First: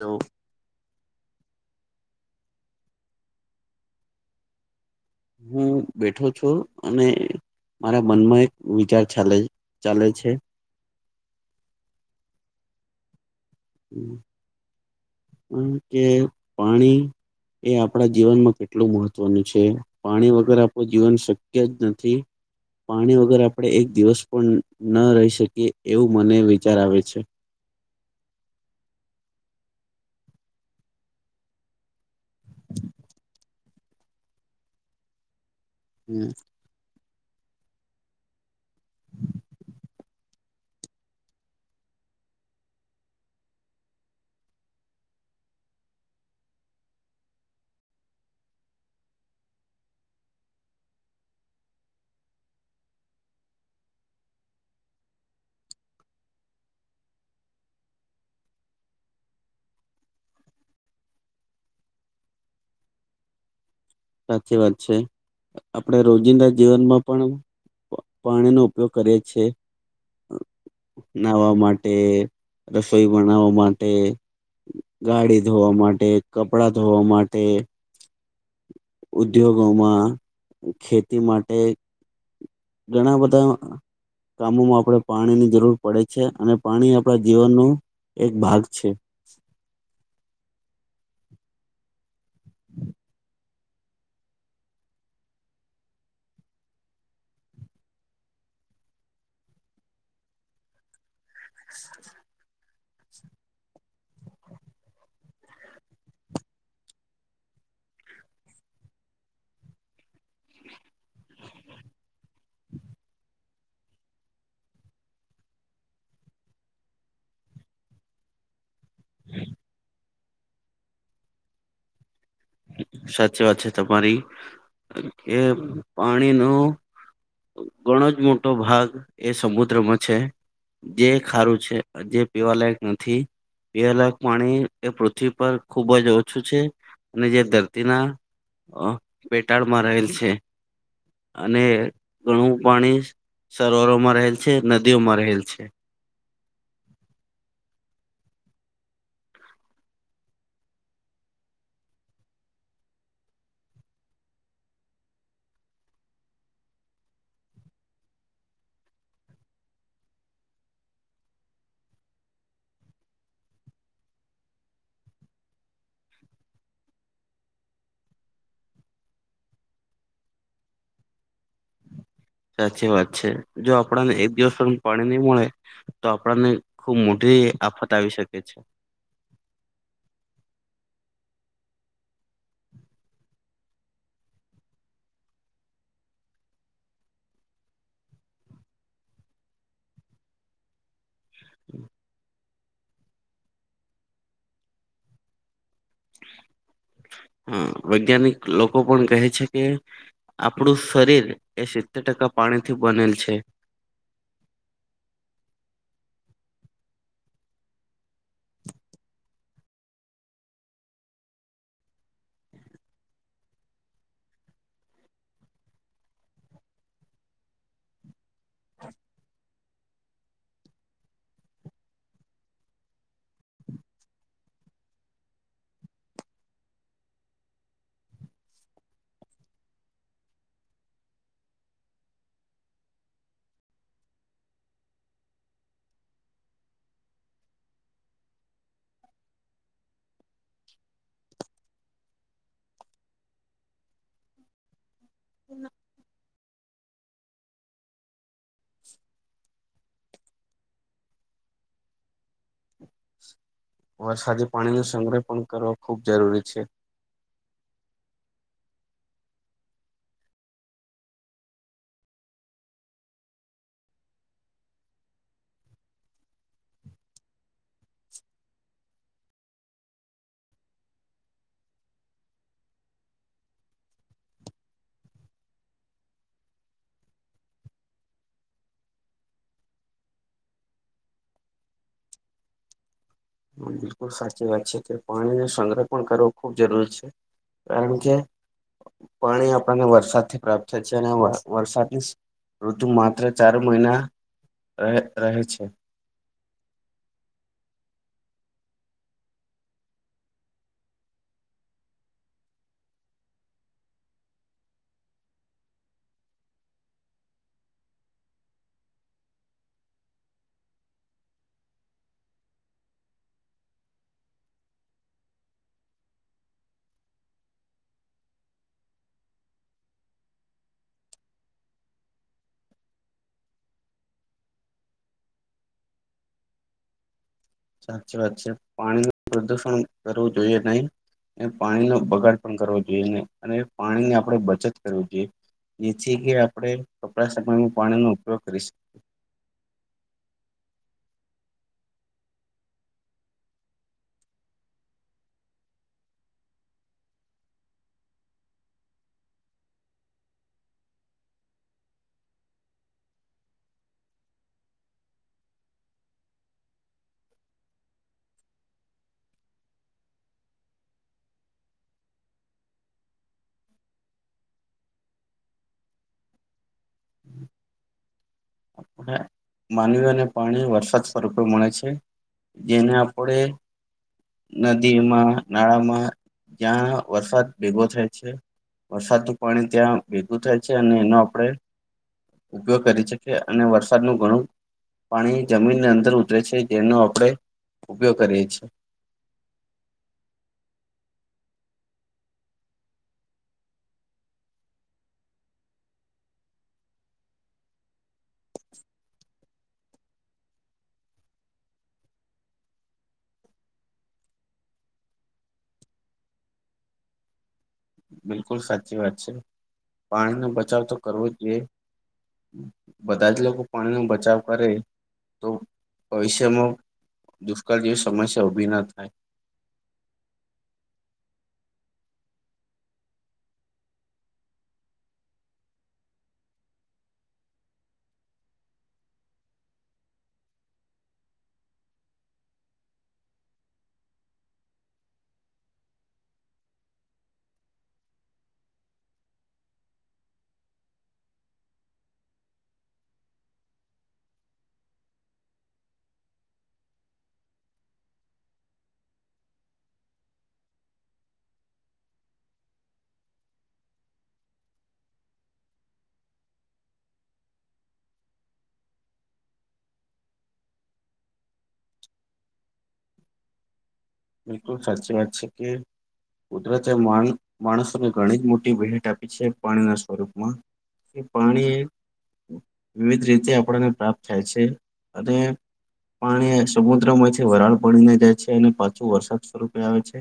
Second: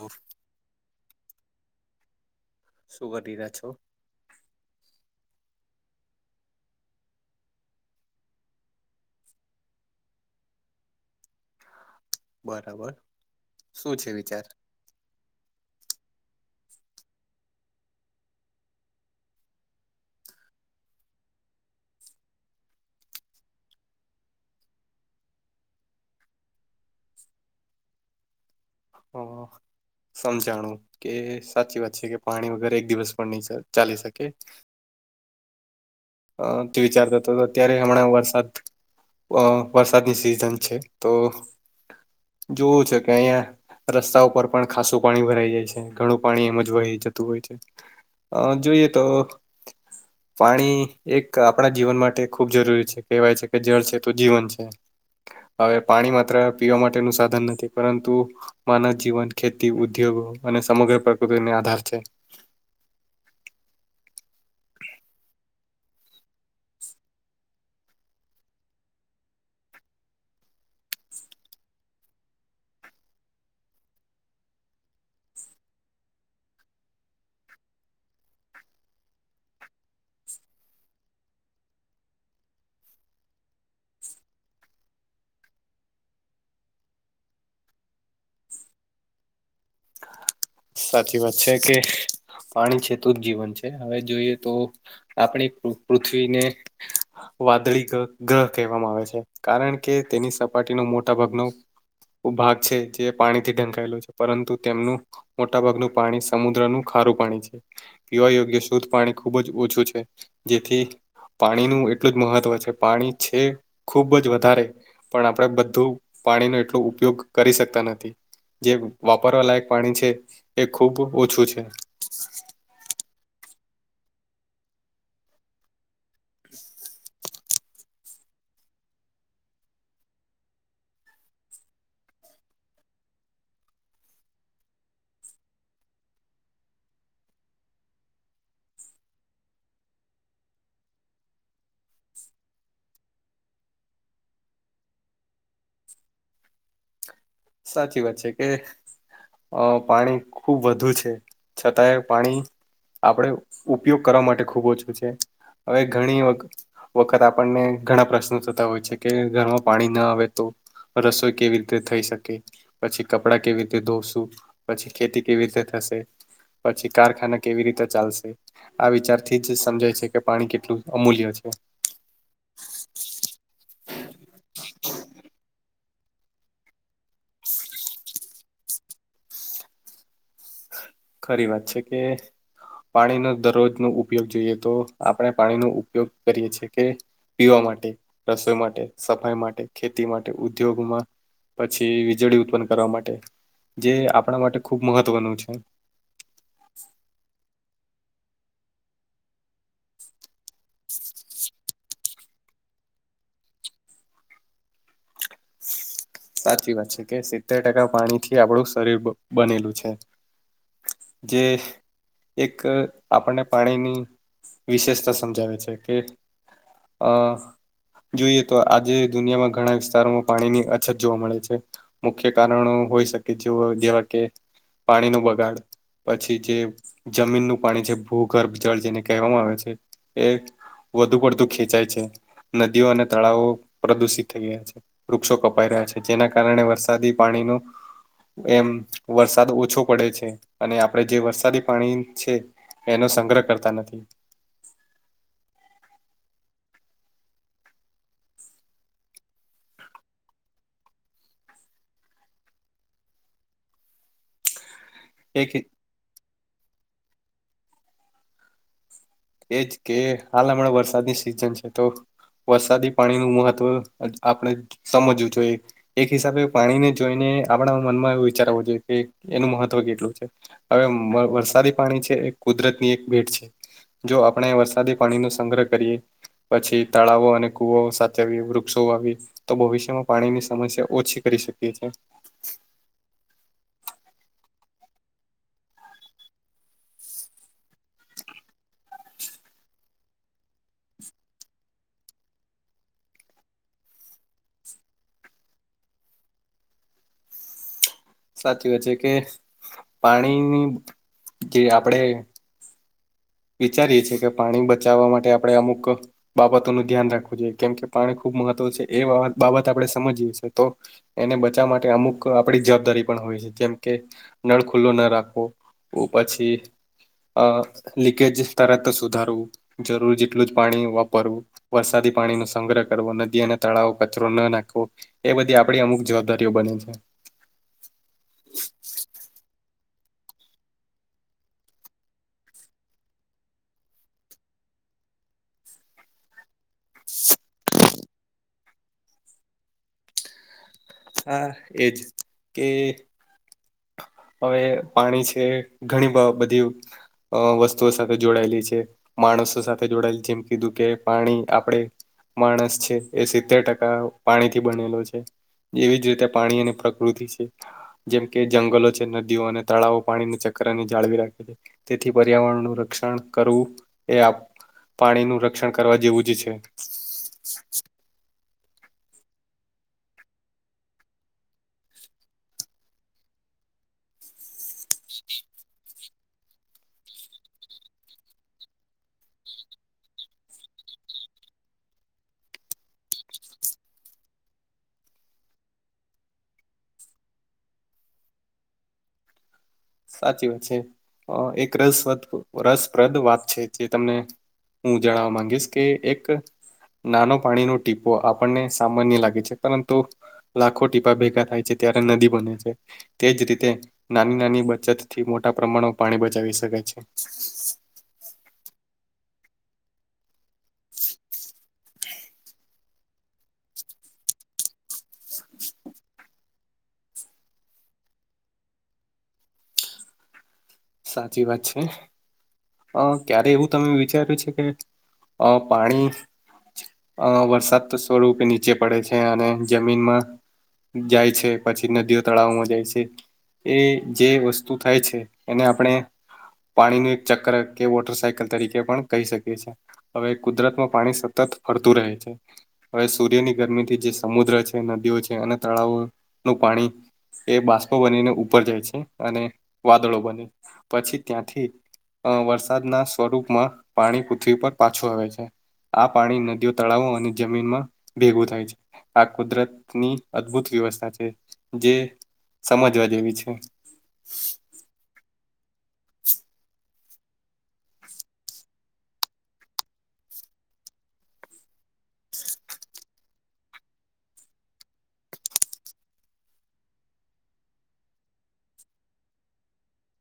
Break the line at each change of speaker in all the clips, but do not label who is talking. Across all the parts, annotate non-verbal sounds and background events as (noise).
તો
શું કરી રહ્યા છો
હું બેઠો છું અને મારા મનમાં એક વિચાર ચાલે ચાલે છે
બરાબર શું છે વિચાર
(unintelligible) કે પાણી એ આપણા જીવનમાં કેટલું મહત્વનું છે પાણી વગર આપણું જીવન શક્ય જ નથી પાણી વગર આપણે એક દિવસ પણ ન રહી શકીએ એવું મને વિચાર આવે છે
હા, હા. સમજાણું, કે સાચી વાત છે કે પાણી વગર એક દિવસ પણ નહીં સ ચાલી શકે.
હમ
અહ તે વિચારતા તો, તો ત્યારેય હમણાં વરસાદ અહ વરસાદની સિઝન છે. તો, જોવું છે કે અહિયાં રસ્તા ઉપર પણ ખાસું પાણી ભરાઈ જાય છે. ઘણું પાણી એમજ વહી જતું હોય છે. આમ જોઈએ તો પાણી એક આપણા જીવન માટે ખૂબ જરૂરી છે, કહેવાય છે કે જળ છે તો જીવન છે. હવે પાણી માત્ર પીવા માટેનું સાધન નથી, પરંતુ માનવ જીવન, ખેતી, ઉદ્યોગો અને સમગ્ર પ્રકૃતિને આધાર છે.
સાચી વાત છે. આપણે રોજિંદા જીવનમાં પણ પાણીનો ઉપયોગ કરે છે. નહાવા માટે, રસોઈ બનાવવા માટે ગાડી ધોવા માટે, કપડા ધોવા માટે ઉદ્યોગોમાં, ખેતી માટે ઘણા બધા કામોમાં આપણે પાણીની જરૂર પડે છે. અને પાણી આપણા જીવનનું એક ભાગ છે.
સાચી વાત છે, કે પાણી છે તો જ જીવન છે. હવે જોઈએ તો આપણી પૃ પૃથ્વીને વાદળી ઘ ઘ કહેવામાં આવે છે, કારણ કે તેની સપાટીનો મોટ ટા ભાગ નું ઉ ભાગ છે જે પાણીથી ઢંકાયેલો છે, પરંતુ તેમનું મોટા ભાગનું પાણી સમુદ્રનું ખારું પાણી છે. પીવા યોગ્ય શુદ્ધ પાણી ખુબ જ ઓછું છે. જેથી પાણીનું એટલું જ મહત્વ છે. પાણી છે ખુબ જ વધારે પણ આપણે બધું પાણીનો એટલો ઉપયોગ કરી શકતા નથી. જે વાપરવા લાયક પાણી છે, એ ખુબ ઓછું છે.
સાચી વાત છે તમારી, કે પાણી નો ઘણો જ મોટો ભાગ એ સમુદ્રમાં છે. જે ખારું છે, જે પીવાલાયક નથી. (unintelligible) પાણી એ પૃથ્વી પર ખુબ જ ઓછું છે. અને જે ધરતીના અહ પેટાળ માં રહેલ છે અને ઘણું પાણી સરોવરોમાં રહેલ છે, નદીઓમાં રહેલ છે.
સાચી વાત છે, કે અહ પાણી ખુબ વધુ છે, છતાંય પાણી આપણે ઉપયોગ કરવા માટે ખૂબ ઓછું છે. હવે ઘણી વખ ખત આપણને ઘણા પ્રશ્નો થતા હોય છે કે ઘરમાં પાણી ના આવે તો રસોઈ કેવી રીતે થઈ શકે? પછી કપડાં કેવી રીતે ધોશું, પછી ખેતી કેવી રીતે થશે પછી કારખાના કેવી રીતે ચાલશે આ વિચારથી જ સમજાય છે કે પાણી કેટલું અમૂલ્ય છે.
સાચી વાત છે. જો આપણાને એક દિવસ પાણી નહી મળે તો આપણાને ખુબ મોટી આફત આવી શકે છે.
ખરી વાત છે કે પાણીનો દરરોજ નો ઉપયોગ જોઈએ તો આપણે પાણીનો ઉપયોગ કરીએ છીએ કે પીવા માટે, રસોઈ માટે, સફાઈ માટે, ખેતી માટે, ઉદ્યોગમાં પછી વીજળી ઉત્પન્ન કરવા માટે જે આપણા માટે ખૂબ મહત્વનું છે. (inaudible)
હા. વૈજ્ઞાનિક લોકો પણ કહે છે કે આપણું શરીર એ સિત્તેર ટકા પાણી થી બનેલ છે.
સાચી વાત છે, કે સિત્તેર ટકા પાણી થી આપડું શરીર બનેલું છે. જે એક આપણને પાણીની વિશેષતા સમજાવે છે કે અ જોઈએ તો આજે દુનિયામાં ઘણા વિસ્તારોમાં પાણીની અ અછત જોવા મળે છે મુખ્ય કારણો હોઈ શકે જેવા કે પાણી નો બગાડ પછી જે જમીનનું પાણી છે ભૂગર્ભ જળ જેને કહેવામાં આવે છે એ વધુ પડતું ખેંચાય છે નદીઓ અને તળાવો પ્રદુષિત થઈ ગયા છે વૃક્ષો કપાઈ રહ્યા છે જેના કારણે વરસાદી પાણીનું એમ વરસાદ ઓછો પડે છે અને આપડે જે વરસાદી પાણી છે એનો સંગ્રહ કરતા નથી
હ સાથે પાણી નો સંગ્રહ પણ
એક
કરવા ખૂબ જરૂરી છે
એજ કે હાલ હમણાં વરસાદની સિઝન છે તો વરસાદી પાણી નું મહત્વ આપણે સમજવું જોઈએ એક હિસાબે પાણીને જોઈને આપણા મનમાં એ વિચારવો જોઈએ કે એનું મહત્વ કેટલું છે હવે વરસાદી પાણી છે એ કુદરત ની એક ભેટ છે જો આપણે વરસાદી પાણીનો સંગ્રહ કરીએ પછી તળાવો અને કુવો સાથે વૃક્ષો વાવીયે તો ભવિષ્યમાં પાણીની સમસ્યા ઓછી કરી શકીએ છીએ
હ બિલકુલ સાચી વાત છે કે પાણીને સંગ્રહ પણ કરવો ખુબ જરૂરી છે કારણ કે પાણી આપણને વરસાદથી પ્રાપ્ત થાય છે અને વરસાદની ઋતુ માત્ર ચાર મહિના ર રહે છે
સાચી વાત છે કે પાણીની જે આપણેે વિચારીએ છીએ કે પાણી બચાવવા માટે આપણે અમુક બાબતોનું ધ્યાન રાખવું જોઈએ કેમ કે પાણી ખૂબ મહત્વ છે એ બાબત આપણે સમજીએ છી તો એને બચાવવા માટે અમુક આપડી જવાબદારી પણ હોય છે જેમ કે નળ ખુલ્લો ના રાખવો. ઓ પછી અ લીકેજ તરત સુધારવું જરૂર જેટલું જ પાણી વાપરવું વરસાદી પાણી નો સંગ્રહ કરવો નદી અને તળાવો કચરો ન નાખવો એ બધી આપડી અમુક જવાબદારીઓ બને છે.
સાચી વાત છે પાણી નુ પ્રદુષણ કરવું જોઈએ નહી. એને પાણીનો બગાડ પણ કરવો જોઈએને અને પાણી ની આપણેે બચત કરવી જોઈએ. જેથી કે આપણે કપડા સમયમાં પાણીનો ઉપયોગ કરી શકીએ.
હા એજ કે હવે પાણી છે ઘણી બ બધી અ વસ્તુઓ સાથે જોડાયેલી છે. માણસો સાથે જોડાયેલ જેમ કીધું કે પાણી આપડણે માણસ છે એ સિત્તેર ટકા પાણીથી બનેલો છે. એવી જ રીતે પાણી અને પ્રકૃતિ છે જેમ કે જંગલો છે નદીઓ અને તળાવો પાણીને ચક્રની જાળવી રાખે છે. તેથી પર્યાવરણનું રક્ષણ કરવું એ આપ પાણીનું રક્ષણ કરવા જેવું જ છે.
ને માનવી અને પાણી વરસાદ સ્વરૂપે મળે છે. જેને આપડે નદીમાં નાળામાં જ્યાં વરસાદ ભેગો થાય છે. વરસાદનું પાણી ત્યાં ભેગું થાય છે અને એનો આપણે ઉપયોગ કરી શકીએ અને વરસાદ નું ઘણું પાણી જમીનની અંદર ઉતરે છે જેનો આપણેે ઉપયોગ કરીએ છીએ.
સાચી વાત છે એક રસપ્રદ રસપ્રદ વાત છે જે તમને હું જણાવવા માંગીશ કે એક નાનો પાણીનો ટીપો આપણને સામાન્ય લાગે છે, પરંતુ લાખો ટીપા ભેગા થાય છે, ત્યારે નદી બને છે તેજ રીતે નાની નાની બ ચત થી મોટા પ્રમાણમાં પાણી બચાવી શકાય છે.
બિલકુલ સાચી વાત છે, પાણી નો બચાવ તો કરવો જ જોઈએ. બધા જ લોકો પાણી નો બચાવ કરે તો ભવિષ્યમાં દુષ્કાળ જેવી સમસ્યા ઉભી ના થાય.
સાચી વાત છે. અ ક્યારે એવું તમે વિચાર્યું છે કે અ પાણી અ વરસાદ તો સ્વરૂપે નીચે પડે છે અને જમીનમાં જાય છે પછી નદીઓ તળાવમાં જાય છે એ જે વસ્તુ થાય છે. એને આપણે પાણી નુ એક ચક્ર કે વોટર સાયકલ તરીકે પણ કહી શકીએ છીએ. હવે કુદરતમાં પાણી સતત ફરતું રહે છે. હવે સૂર્યની ગરમી થી જે સમુદ્ર છે નદીઓ છે અને તળાવોનું પાણી એ બાષ્પો બનીને ઉપર જાય છે અને વાદળો બને પછી ત્યાંથી અ વરસાદના સ્વરૂપમાં પાણી પૃથ્વી પર પાછું આવે છે. આ પાણી નદીઓ તળાવો અને જમીનમાં ભેગું થાય છે. આ કુદરત ની અદભુત વ્યવસ્થા છે જે સમજવા જેવી છે.
બિલકુલ સાચી વાત છે કે કુદરતે મણ માણસોને ઘણી જ મોટી ભેટ આપી છે પાણીના સ્વરૂપમાં પાણી એ વિવિધ રીતે આપણને પ્રાપ્ત થાય છે અને પાણી સમુદ્ર માંથી વરાળ પડીને જાય છે અને પ છી એ વરસાદ સ્વરૂપે આવે છે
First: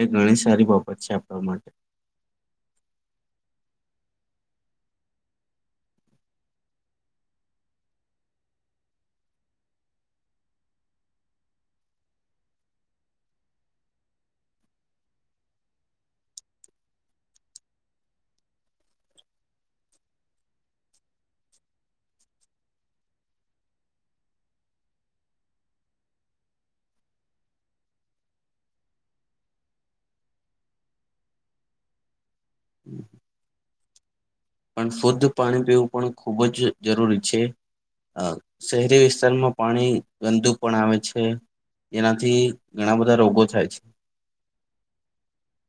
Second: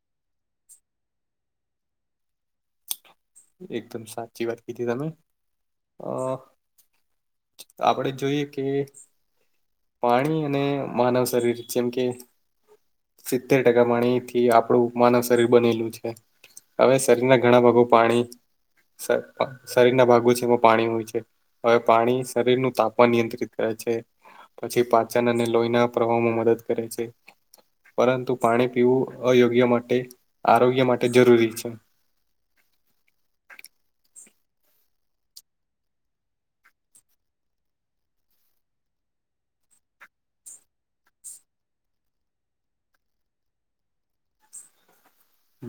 એ ઘણી સારી બાબત છે આપણા માટે
એકદમ સાચી વાત કીધી તમે અ આપણે જોઈએ કે પાણી અને માનવ શરીર જેમ કે સિત્તેર ટકા પાણીથી આપણું માનવ શરીર બનેલું છે. હવે શરીરના ઘણા ભાગો પાણી શ અ શરીર ના ભાગો છે એમાં પાણી હોય છે. હવે પાણી શરીર નું તાપમાન નિયંત્રિત કરે છે. પછી પાચન અને લોહીના પ્રવાહમાં મદદ કરે છે. પરંતુ પાણી પીવું અયોગ્ય માટે આરોગ્ય માટે જરૂરી છે.
(inaudible) પણ શુદ્ધ પાણી પીવું પણ ખુબ જ જરૂરી છે. અ શહેરી વિસ્તારમાં પાણી ગંદુ પણ આવે છે. એનાથી ઘણા બધા રોગો થાય છે.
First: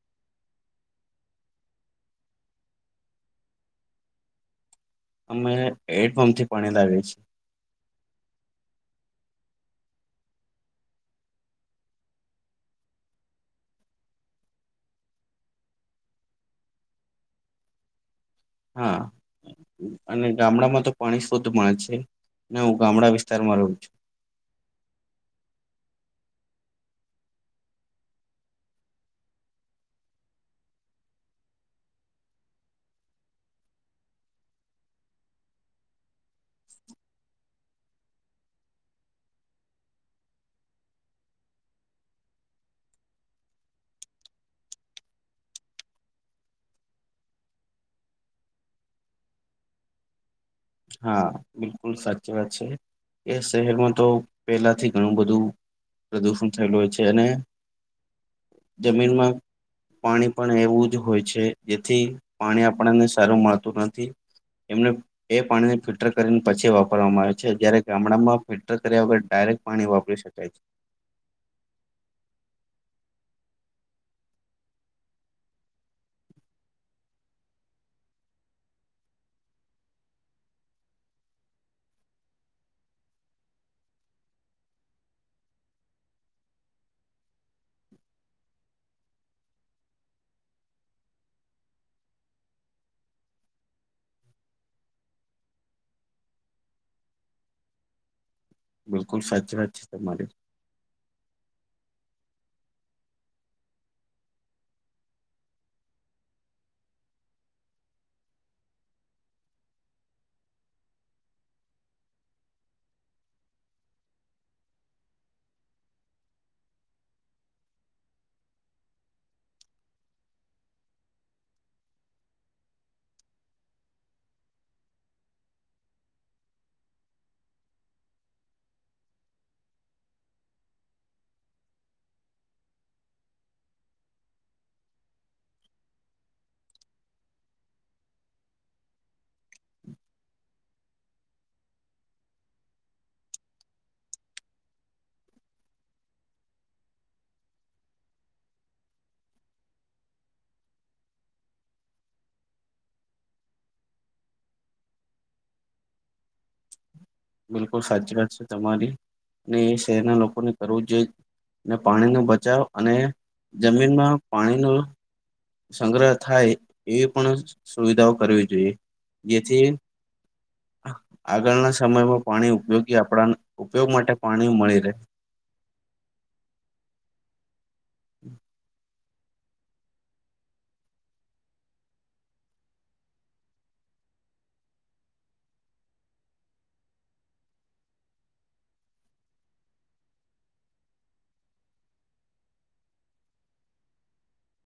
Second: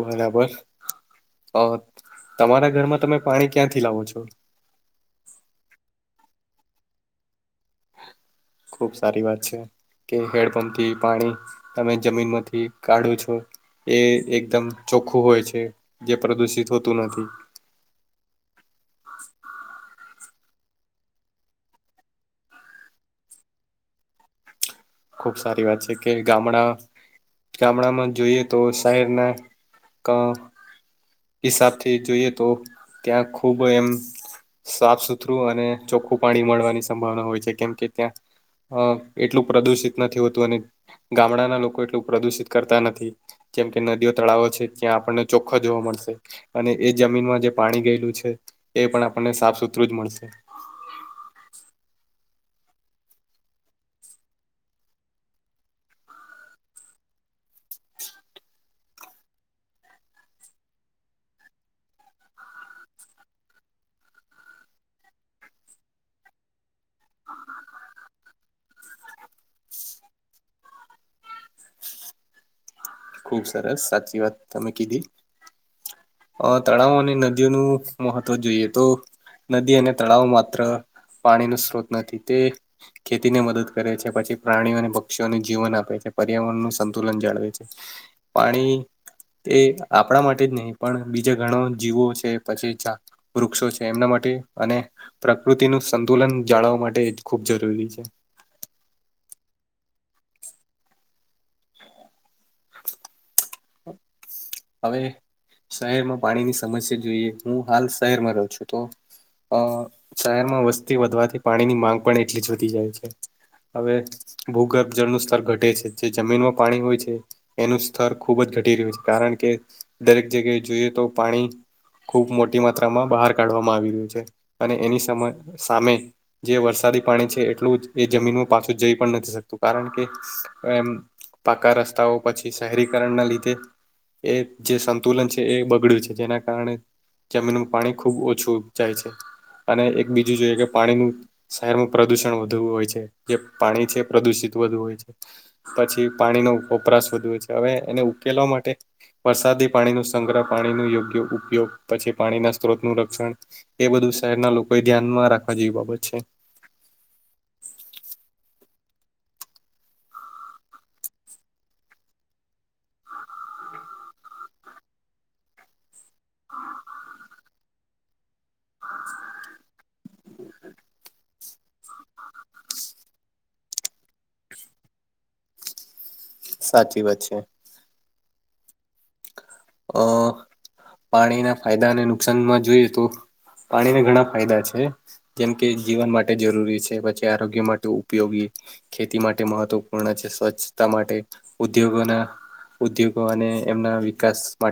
બરાબર અ તમારા ઘરમાં તમે પાણી ક્યાંથી લાવો છો?
અમે હેડપંપ થી પાણી લાવીએ છીએ.
ખુબ સારી વાત છે કે હેડપંપથી પાણી તમે જમીન માંથી કાઢો છો. એ એકદમ ચોખ્ખું હોય છે જે પ્રદુષિત હોતું નથી.
હા. અને ગામડામાં તો પાણી શુદ્ધ મળે છે, ને હું ગામડા વિસ્તારમાં રહું છું.
ખુબ સારી વાત છે કે ગામડા ગામડામાં જોઈએ તો શહેરના ક હિસાબથી જોઈએ તો ત્યાં ખૂબ એમ સાફ સુથરું અને ચોખ્ખું પાણી મળવાની સંભાવના હોય છે કેમ કે ત્યાં અ એટલું પ્રદુષિત નથી હોતું અને ગામડાના લોકો એટલું પ્રદુષિત કરતા નથી. જેમ કે નદીઓ તળાવો છે ત્યાં આપણને ચોખ્ખા જોવા મળશે. અને એ જમીનમાં જે પાણી ગયેલું છે એ પણ આપણને સાફ સુથરું જ મળશે.
હા બિલકુલ સાચી વાત છે. એ શહેરમાં તો પહેલાથી ઘણું બધું પ્રદૂષણ થયેલું હોય છે અને જમીનમાં પાણી પણ એવું જ હોય છે જેથી પાણી આપણને સારું મળતું નથી. એમને એ પાણીને ફિલ્ટર કરીને પછી વાપરવામાં આવે છે જયારે ગામડામાં ફિલ્ટર કર્યા વગર ડાયરેક્ટ પાણી વાપરી શકાય છે.
ખુબ સરસ સાચી વાત તમે કીધી. અ તળાવો અને નદીઓનું મહત્વ જોઈએ તો નદી અને તળાવ માત્ર પાણી નો સ્ત્રોત નથી તે ખેતીને મદદ કરે છે પછી પ્રાણીઓ અને પક્ષીઓને જીવન આપે છે પર્યાવરણ નું સંતુલન જાળવે છે. પાણી તે આપણા માટે જ નહી પણ બીજા ઘણો જીવો છે પછી વૃક્ષો છે એમના માટે અને પ્રકૃતિનું સંતુલન જાળવવા માટે જ ખૂબ જરૂરી છે.
બિલકુલ સાચી વાત છે તમારી.
હવે શહેરમાં પાણીની સમસ્યા જોઈએ હું હાલ શહેરમાં રહું છું તો અ શહેરમાં વસ્તી વધવાથી પાણી ની માંગ પણ એટલી જ વધી જાય છે. હવે ભૂગર્ભ જળનું સ્તર ઘટે છે જે જમીનમાં પાણી હોય છે. એનું સ્તર ખૂબ જ ઘટી રહ્યું છે કારણ કે દરેક જગ્યાએ જોઈએ તો પાણી ખૂબ મોટી માત્રામાં બહાર કાઢવામાં આવી રહ્યું છે અને એની સમ સામે જે વરસાદી પાણી છે એટલું એ જમીનમાં પાછું જઈ પણ નથી શકતું કારણ કે એમ પાકા રસ્તાઓ પછી શહેરીકરણના લીધે એ જે સંતુલન છે એ બગડ્યું છે જેના કારણે જમીનમાં પાણી ખુબ ઓછું જાય છે અને એક બીજું જોઈએ કે પાણીનું શહેરમાં પ્રદુષણ વધુ હોય છે જે પાણી છે પ્રદુષિત વધુ હોય છે. પછી પાણીનો વપરાશ વધે છે હવે એને ઉકેલવા માટે વરસાદી પાણી ન સંગ્રહ પાણી ન યોગ્ય ઉપયોગ પછી પાણીના સ્ત્રોતનું રક્ષણ એ બધું શહેરના લોકો એ ધ્યાનમાં રાખવા જેવી બાબત છે.
બિલકુલ સાચી વાત છે તમારી ને એ શહેરના લોકોને રોજજ ને પાણીનો બચાવ અને જમીનમાં પાણીનું સંગ્રહ થાય એવી પણ સુવિધાઓ કરવી જોઈએ જેથી આગળના સમયમાં પાણી ઉપયોગી આપણાને ઉપયોગ માટે પાણી મળી રહે.
સાચી વાત છે.
(inaudible)
અ પાણીના ફાયદાને નુકસાનમાં જોઈએ તો પાણીને ઘણા ફાયદા છે. જેમ કે જીવન માટે જરૂરી છે પછી આરોગ્ય માટે ઉપયોગી ખેતી માટે મહત્વપૂર્ણ છે સ્વચ્છતા માટે ઉદ્યોગોના ઉદ્યોગો અને એમના વિકાસ માટે